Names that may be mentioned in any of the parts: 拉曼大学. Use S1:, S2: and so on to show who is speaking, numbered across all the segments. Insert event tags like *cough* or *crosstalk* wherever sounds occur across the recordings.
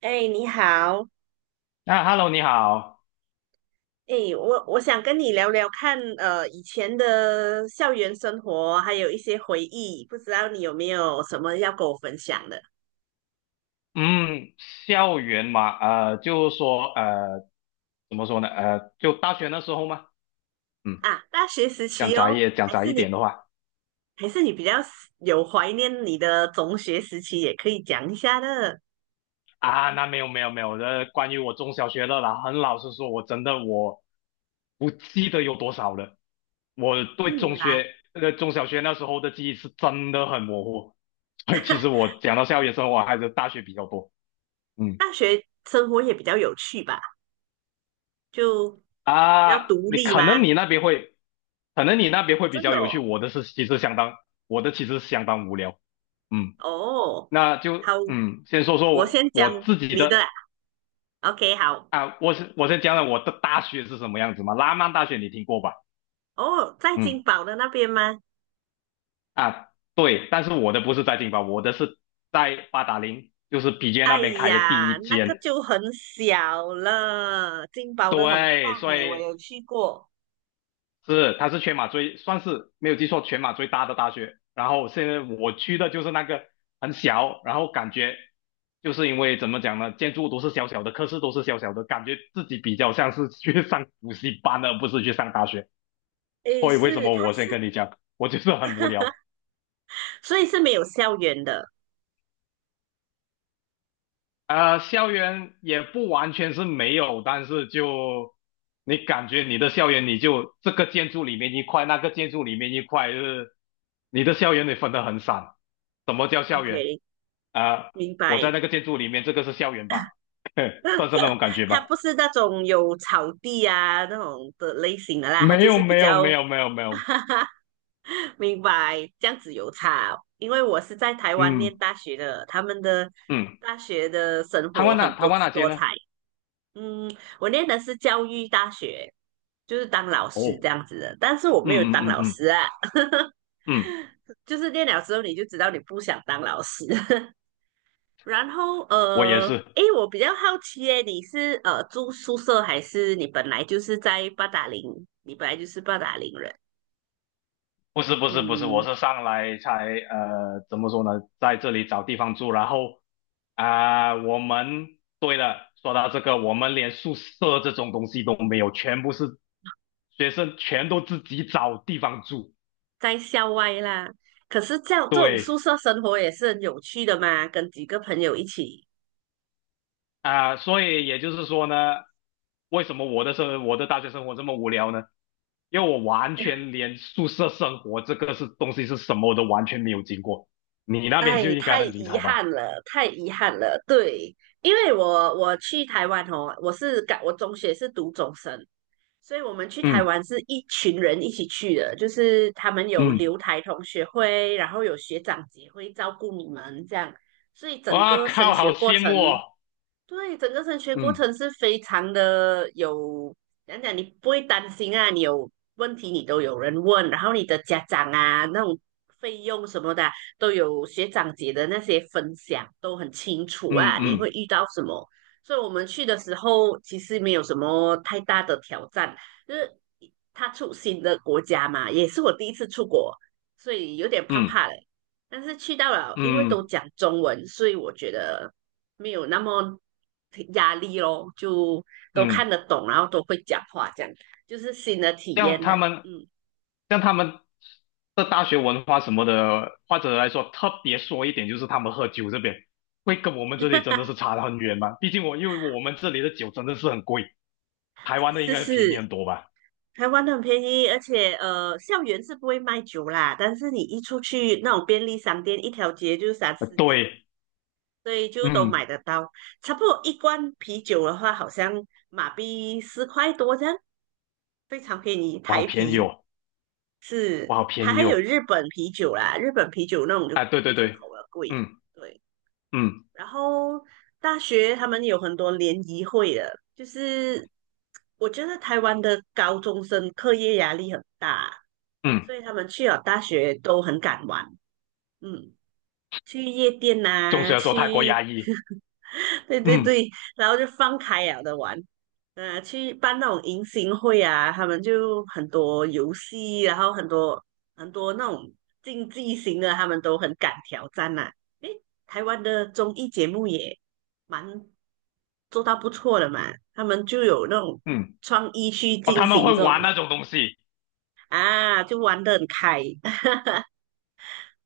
S1: 哎，你好。
S2: 啊，Hello，你好。
S1: 哎，我想跟你聊聊看，以前的校园生活，还有一些回忆，不知道你有没有什么要跟我分享的。
S2: 嗯，校园嘛，就是说，怎么说呢？就大学那时候嘛。嗯。
S1: 啊？大学时期哦，
S2: 讲
S1: 还
S2: 窄
S1: 是
S2: 一点
S1: 你
S2: 的话，
S1: 比较有怀念你的中学时期，也可以讲一下的。
S2: 啊，那没有没有没有，关于我中小学的啦。很老实说，我真的我不记得有多少了。我对
S1: 不
S2: 中
S1: 然
S2: 学，呃，中小学那时候的记忆是真的很模糊。*laughs* 所以其实我讲到校园生活还是大学比较多。嗯。
S1: 生活也比较有趣吧，就比较
S2: 啊，
S1: 独
S2: 你
S1: 立
S2: 可能
S1: 嘛。
S2: 你那边会，可能你那边会比
S1: 真
S2: 较
S1: 的
S2: 有
S1: 哦。
S2: 趣，我的其实相当无聊。嗯。
S1: 哦，
S2: 那
S1: 好，
S2: 就先说说
S1: 我
S2: 我
S1: 先
S2: 我
S1: 讲
S2: 自己
S1: 你的
S2: 的。
S1: 啊，OK，好。
S2: 啊，我先讲讲我的大学是什么样子嘛。拉曼大学你听过吧？
S1: 哦，在金
S2: 嗯。
S1: 宝的那边吗？
S2: 啊，对。但是我的不是在金巴，我的是在八达岭，就是比杰那
S1: 哎
S2: 边开的第
S1: 呀，
S2: 一
S1: 那个
S2: 间。
S1: 就很小了，金宝的很
S2: 对，
S1: 棒
S2: 所
S1: 诶，我
S2: 以
S1: 有去过。
S2: 是，它是全马最，算是没有记错，全马最大的大学。然后现在我去的就是那个很小，然后感觉就是因为怎么讲呢，建筑都是小小的，科室都是小小的，感觉自己比较像是去上 *laughs* 补习班而不是去上大学。
S1: 诶，
S2: 所以为什
S1: 是，
S2: 么
S1: 它
S2: 我先
S1: 是，
S2: 跟你讲，我就是很无聊。
S1: 所以是没有校园的。
S2: 校园也不完全是没有，但是就你感觉你的校园，你就这个建筑里面一块，那个建筑里面一块，就是你的校园得分得很散。什么叫校园？
S1: OK，
S2: 啊，
S1: 明
S2: 我在
S1: 白。
S2: 那个建筑里面，这个是校园吧？*laughs* 算是那
S1: *laughs*
S2: 种感觉
S1: 它
S2: 吧。
S1: 不是那种有草地啊那种的类型的啦，它
S2: 没
S1: 就
S2: 有，
S1: 是比
S2: 没有，
S1: 较，
S2: 没有，没有，没
S1: *laughs*
S2: 有。
S1: 哈哈，明白，这样子有差哦。因为我是在台湾念
S2: 嗯
S1: 大学的，他们的
S2: 嗯。
S1: 大学的生活很
S2: 台
S1: 多
S2: 湾
S1: 姿
S2: 哪街
S1: 多
S2: 呢？
S1: 彩。嗯，我念的是教育大学，就是当老师
S2: 哦。
S1: 这样子的，但是我没有
S2: 嗯嗯
S1: 当
S2: 嗯
S1: 老师
S2: 嗯
S1: 啊，
S2: 嗯。
S1: 就是念了之后你就知道你不想当老师。*laughs* 然后
S2: 我也是。
S1: 诶，我比较好奇诶，你是住宿舍还是你本来就是在八达岭？你本来就是八达岭人，
S2: 不是不是不是，我
S1: 嗯，
S2: 是上来才怎么说呢，在这里找地方住，然后啊，对了，说到这个，我们连宿舍这种东西都没有，全部是学生全都自己找地方住。
S1: 在校外啦。可是这样这种宿
S2: 对，
S1: 舍生活也是很有趣的嘛，跟几个朋友一起。
S2: 啊，所以也就是说呢，为什么我的大学生活这么无聊呢？因为我完全连宿舍生活这个是东西是什么我都完全没有经过，你那边就
S1: 哎，
S2: 应该
S1: 太
S2: 很精
S1: 遗
S2: 彩吧？
S1: 憾了，太遗憾了。对，因为我去台湾哦，我是感我中学是读中生，所以我们去台
S2: 嗯
S1: 湾是一群人一起去的，就是他们有
S2: 嗯。
S1: 留台同学会，然后有学长姐会照顾你们这样，所以整
S2: 哇
S1: 个升
S2: 靠，
S1: 学
S2: 好
S1: 过
S2: 羡
S1: 程
S2: 慕哦！
S1: 对，整个升学过
S2: 嗯
S1: 程是非常的有，讲讲你不会担心啊，你有问题你都有人问，然后你的家长啊那种费用什么的啊都有学长姐的那些分享都很清楚
S2: 嗯
S1: 啊，你会
S2: 嗯
S1: 遇到什么？所以我们去的时候其实没有什么太大的挑战，就是他出新的国家嘛，也是我第一次出国，所以有点怕怕
S2: 嗯
S1: 嘞。但是去到了，因为都
S2: 嗯
S1: 讲中文，所以我觉得没有那么压力咯，就都看
S2: 嗯。
S1: 得懂，然后都会讲话，这样就是新的体
S2: 像
S1: 验呢。
S2: 他们，
S1: 嗯，
S2: 像他们的大学文化什么的，或者来说特别说一点，就是他们喝酒这边会跟我们这里真的是差得很远嘛。毕竟因为我们这里的酒真的是很贵，台湾的应
S1: 是是
S2: 该便宜
S1: 是，
S2: 很多吧？
S1: 台湾很便宜。而且校园是不会卖酒啦，但是你一出去那种便利商店，一条街就三四间，
S2: 对。
S1: 所以就都
S2: 嗯。
S1: 买得到。差不多一罐啤酒的话，好像马币四块多这样，非常便宜。
S2: 哇，好
S1: 台
S2: 便宜
S1: 啤
S2: 哦。
S1: 是，
S2: 哇，好
S1: 还
S2: 便
S1: 还
S2: 宜
S1: 有
S2: 哦。
S1: 日本啤酒啦，日本啤酒那种就
S2: 啊，对对
S1: 进
S2: 对。
S1: 口的贵，
S2: 嗯
S1: 对。
S2: 嗯
S1: 然后大学他们有很多联谊会的，就是我觉得台湾的高中生课业压力很大，
S2: 嗯。
S1: 所以他们去了大学都很敢玩。嗯，去夜店
S2: 总
S1: 呐、
S2: 学的说候泰国
S1: 去，
S2: 压抑。
S1: *laughs* 对对
S2: 嗯
S1: 对，然后就放开了的玩。去办那种迎新会啊，他们就很多游戏，然后很多那种竞技型的，他们都很敢挑战呐、诶，台湾的综艺节目也蛮做到不错的嘛，他们就有那种
S2: 嗯。
S1: 创意去
S2: 哦，
S1: 进
S2: 他们
S1: 行
S2: 会
S1: 这种
S2: 玩那
S1: 咯。
S2: 种东西。
S1: 啊，就玩得很开，*laughs*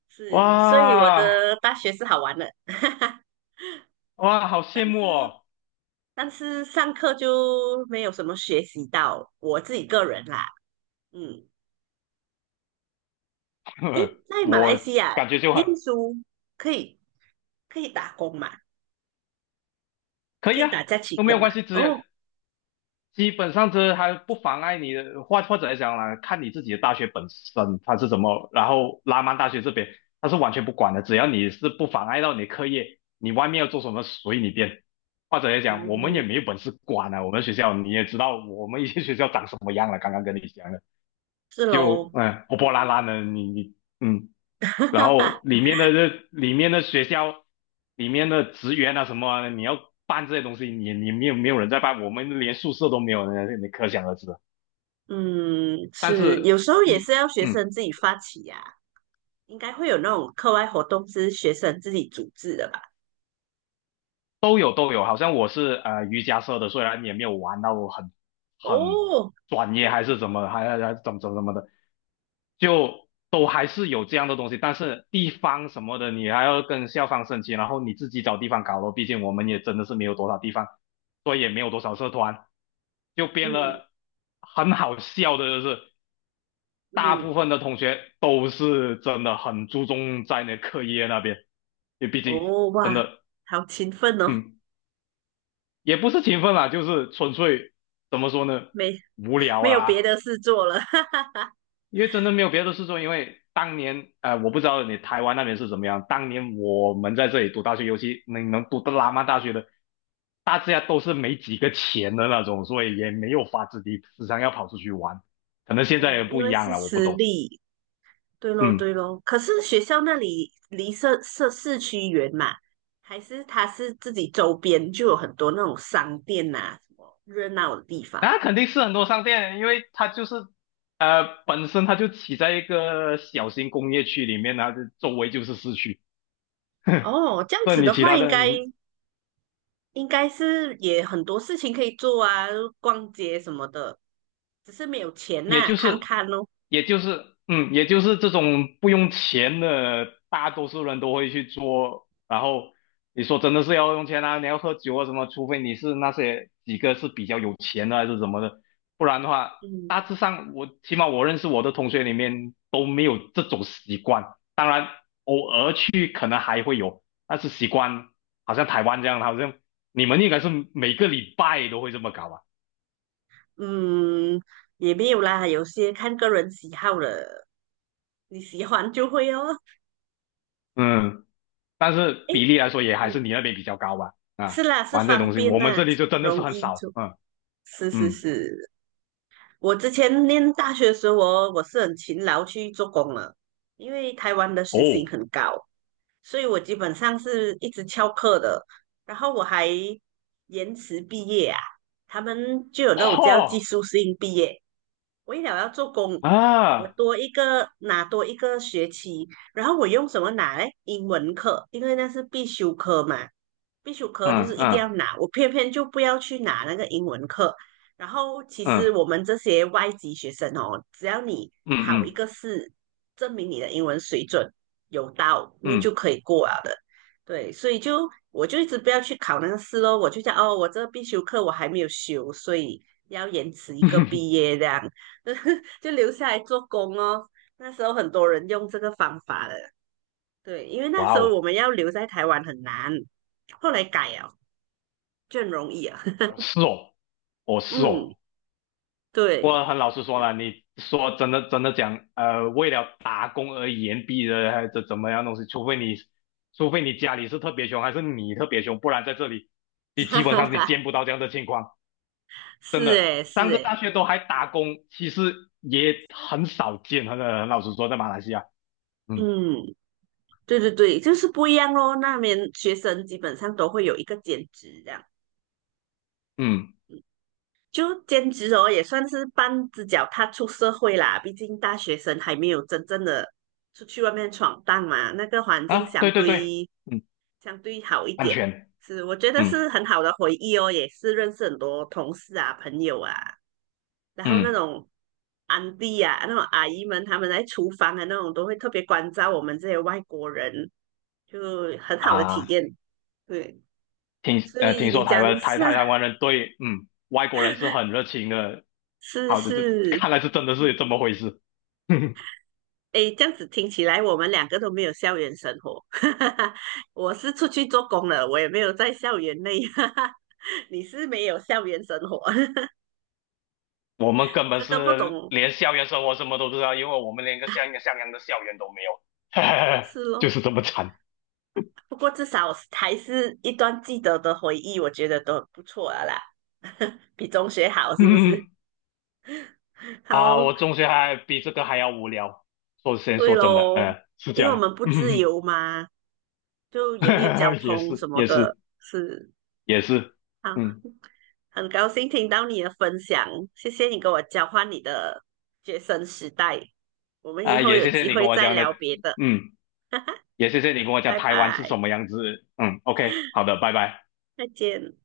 S1: 是，所以我
S2: 哇
S1: 的大学是好玩的。*laughs*
S2: 哇，好
S1: 但
S2: 羡慕
S1: 是
S2: 哦！
S1: 上课就没有什么学习到，我自己个人啦。嗯，诶，
S2: *laughs*
S1: 在马来
S2: 我
S1: 西亚
S2: 感觉就很
S1: 念书可以打工嘛？
S2: 可
S1: 可
S2: 以
S1: 以
S2: 啊，
S1: 打假期
S2: 都没
S1: 工
S2: 有
S1: 嘛？
S2: 关系，只有
S1: 哦
S2: 基本上这还不妨碍你的，或者来讲啦，看你自己的大学本身它是怎么，然后拉曼大学这边它是完全不管的，只要你是不妨碍到你的课业，你外面要做什么随你便。或者来讲，我们也
S1: 哦，
S2: 没有本事管啊，我们学校你也知道，我们一些学校长什么样了，刚刚跟你讲的。
S1: 是
S2: 就
S1: 喽。
S2: 破破烂烂的，你你嗯，然后
S1: *laughs*
S2: 里面的学校里面的职员啊什么啊你要办这些东西，你没有人在办，我们连宿舍都没有，你可想而知了。
S1: 嗯，是，有时候也是
S2: 一
S1: 要学生
S2: 嗯。
S1: 自己发起呀、应该会有那种课外活动是学生自己组织的吧？
S2: 都有都有，好像我是瑜伽社的，虽然也没有玩到很
S1: 哦，
S2: 专业还是怎么，还怎么怎么怎么的，就都还是有这样的东西。但是地方什么的，你还要跟校方申请，然后你自己找地方搞咯。毕竟我们也真的是没有多少地方，所以也没有多少社团，就变
S1: 嗯
S2: 了。很好笑的就是大部
S1: 嗯，
S2: 分的同学都是真的很注重在那课业那边，因为毕竟
S1: 哦哇，
S2: 真的
S1: 好勤奋哦，
S2: 嗯也不是勤奋啦，就是纯粹怎么说呢，
S1: 没
S2: 无聊
S1: 没有别
S2: 啦。
S1: 的事做了。*laughs*
S2: 因为真的没有别的事做，因为当年我不知道你台湾那边是怎么样。当年我们在这里读大学，尤其能读到拉曼大学的，大家都是没几个钱的那种，所以也没有法子地时常要跑出去玩。可能现在也
S1: 哦，因
S2: 不一
S1: 为
S2: 样
S1: 是
S2: 了，我不
S1: 私
S2: 懂。
S1: 立，对咯
S2: 嗯。
S1: 对咯。可是学校那里离社市区远嘛，还是它是自己周边就有很多那种商店呐、什么热闹的地方。
S2: 那肯定是很多商店，因为它就是本身它就起在一个小型工业区里面，然后就周围就是市区。
S1: 哦，这样
S2: 那
S1: 子
S2: 你
S1: 的
S2: 其
S1: 话，
S2: 他
S1: 应该
S2: 的
S1: 是也很多事情可以做啊，逛街什么的，只是没有钱
S2: 也
S1: 呐、
S2: 就
S1: 看
S2: 是
S1: 看咯。
S2: 也就是这种不用钱的，大多数人都会去做。然后你说真的是要用钱啊，你要喝酒啊什么，除非你是那些几个是比较有钱的还是什么的，不然的话，
S1: 嗯
S2: 大致上我起码我认识我的同学里面都没有这种习惯。当然，偶尔去可能还会有，但是习惯好像台湾这样，好像你们应该是每个礼拜都会这么搞吧？
S1: 嗯，也没有啦，有些看个人喜好了，你喜欢就会哦。*laughs*
S2: 嗯。但是比
S1: 诶。
S2: 例来说也还
S1: 嗯，
S2: 是你那边比较高吧？
S1: 是
S2: 啊，
S1: 啦，是
S2: 玩这
S1: 方
S2: 东西，
S1: 便
S2: 我们
S1: 啦，
S2: 这里就真的
S1: 容
S2: 是很
S1: 易
S2: 少。
S1: 做。
S2: 嗯
S1: 是是
S2: 嗯。
S1: 是，我之前念大学的时候我是很勤劳去做工了，因为台湾的时薪
S2: 哦。
S1: 很高，所以我基本上是一直翘课的。然后我还延迟毕业啊，他们就有那种叫技
S2: 哈
S1: 术性毕业，为了要做工，我
S2: 啊。
S1: 多一个拿多一个学期，然后我用什么拿嘞？英文课，因为那是必修课嘛，必修课就
S2: 嗯
S1: 是一定要
S2: 嗯
S1: 拿，我偏偏就不要去拿那个英文课。然后其实
S2: 嗯
S1: 我们这些外籍学生哦，只要你考一
S2: 嗯
S1: 个试，证明你的英文水准有到，你就
S2: 嗯
S1: 可以过了的。对，所以就我就一直不要去考那个试咯，我就想哦，我这个必修课我还没有修，所以要延迟一个
S2: 嗯。
S1: 毕业这样。*laughs* 就留下来做工哦。那时候很多人用这个方法的，对，因为
S2: *laughs*
S1: 那
S2: 哇
S1: 时候
S2: 哦。
S1: 我们要留在台湾很难，后来改了就很容易啊。*laughs*
S2: 哦是哦。哦是
S1: 嗯，
S2: 哦。
S1: 对，
S2: 我很老实说了，你说真的真的讲，为了打工而言毕的，还是怎么样东西，除非你家里是特别穷，还是你特别穷，不然在这里，你基本上你
S1: *laughs*
S2: 见不到这样的情况。
S1: 是诶，是
S2: 三个大
S1: 诶，
S2: 学都还打工，其实也很少见。很老实说，在马来西亚。嗯
S1: 嗯，对对对，就是不一样咯。那边学生基本上都会有一个兼职，这样
S2: 嗯。
S1: 就兼职哦，也算是半只脚踏出社会啦。毕竟大学生还没有真正的出去外面闯荡嘛，那个环境
S2: 啊，
S1: 相
S2: 对对对。
S1: 对
S2: 嗯。
S1: 相对好一
S2: 安
S1: 点，
S2: 全。
S1: 是我觉得
S2: 嗯
S1: 是很好的回忆哦，也是认识很多同事啊、朋友啊，然后那
S2: 嗯。
S1: 种安迪啊、那种阿姨们，他们在厨房的那种都会特别关照我们这些外国人，就很好的体
S2: 啊，
S1: 验。对，
S2: 听
S1: 所
S2: 呃
S1: 以
S2: 听
S1: 你
S2: 说台
S1: 讲一
S2: 湾台
S1: 下
S2: 台台湾人对外国人是很热情的。
S1: 是
S2: 好的，这
S1: 是，
S2: 看来是真的是这么回事。*laughs*
S1: 诶，这样子听起来我们两个都没有校园生活。*laughs* 我是出去做工了，我也没有在校园内，*laughs* 你是没有校园生活，
S2: 我们根
S1: *laughs*
S2: 本
S1: 这个不
S2: 是
S1: 懂
S2: 连校园生活什么都不知道，因为我们连个像一个像样的校园都没有，
S1: 是
S2: *laughs*
S1: 咯。
S2: 就是这么惨。
S1: 不过至少还是一段记得的回忆，我觉得都不错了啦，*laughs* 比中学好是不是？
S2: *laughs*
S1: *laughs*
S2: 啊，
S1: 好，
S2: 我中学还比这个还要无聊。说先
S1: 对
S2: 说真的，
S1: 喽，
S2: 嗯，是这
S1: 因为我
S2: 样，
S1: 们
S2: *laughs*
S1: 不自
S2: 嗯，
S1: 由嘛，就也没有交
S2: 也
S1: 通什
S2: 是，
S1: 么
S2: 也是，
S1: 的，是
S2: 也是，
S1: 好，
S2: 嗯，
S1: 很高兴听到你的分享，谢谢你跟我交换你的学生时代，我们以
S2: 啊，
S1: 后
S2: 也
S1: 有
S2: 谢谢
S1: 机
S2: 你跟
S1: 会
S2: 我
S1: 再
S2: 讲的，
S1: 聊别的，
S2: 嗯，也谢谢你跟我讲
S1: 拜
S2: 台湾是
S1: 拜，
S2: 什么样子，嗯，OK，好的，拜拜。
S1: 再见。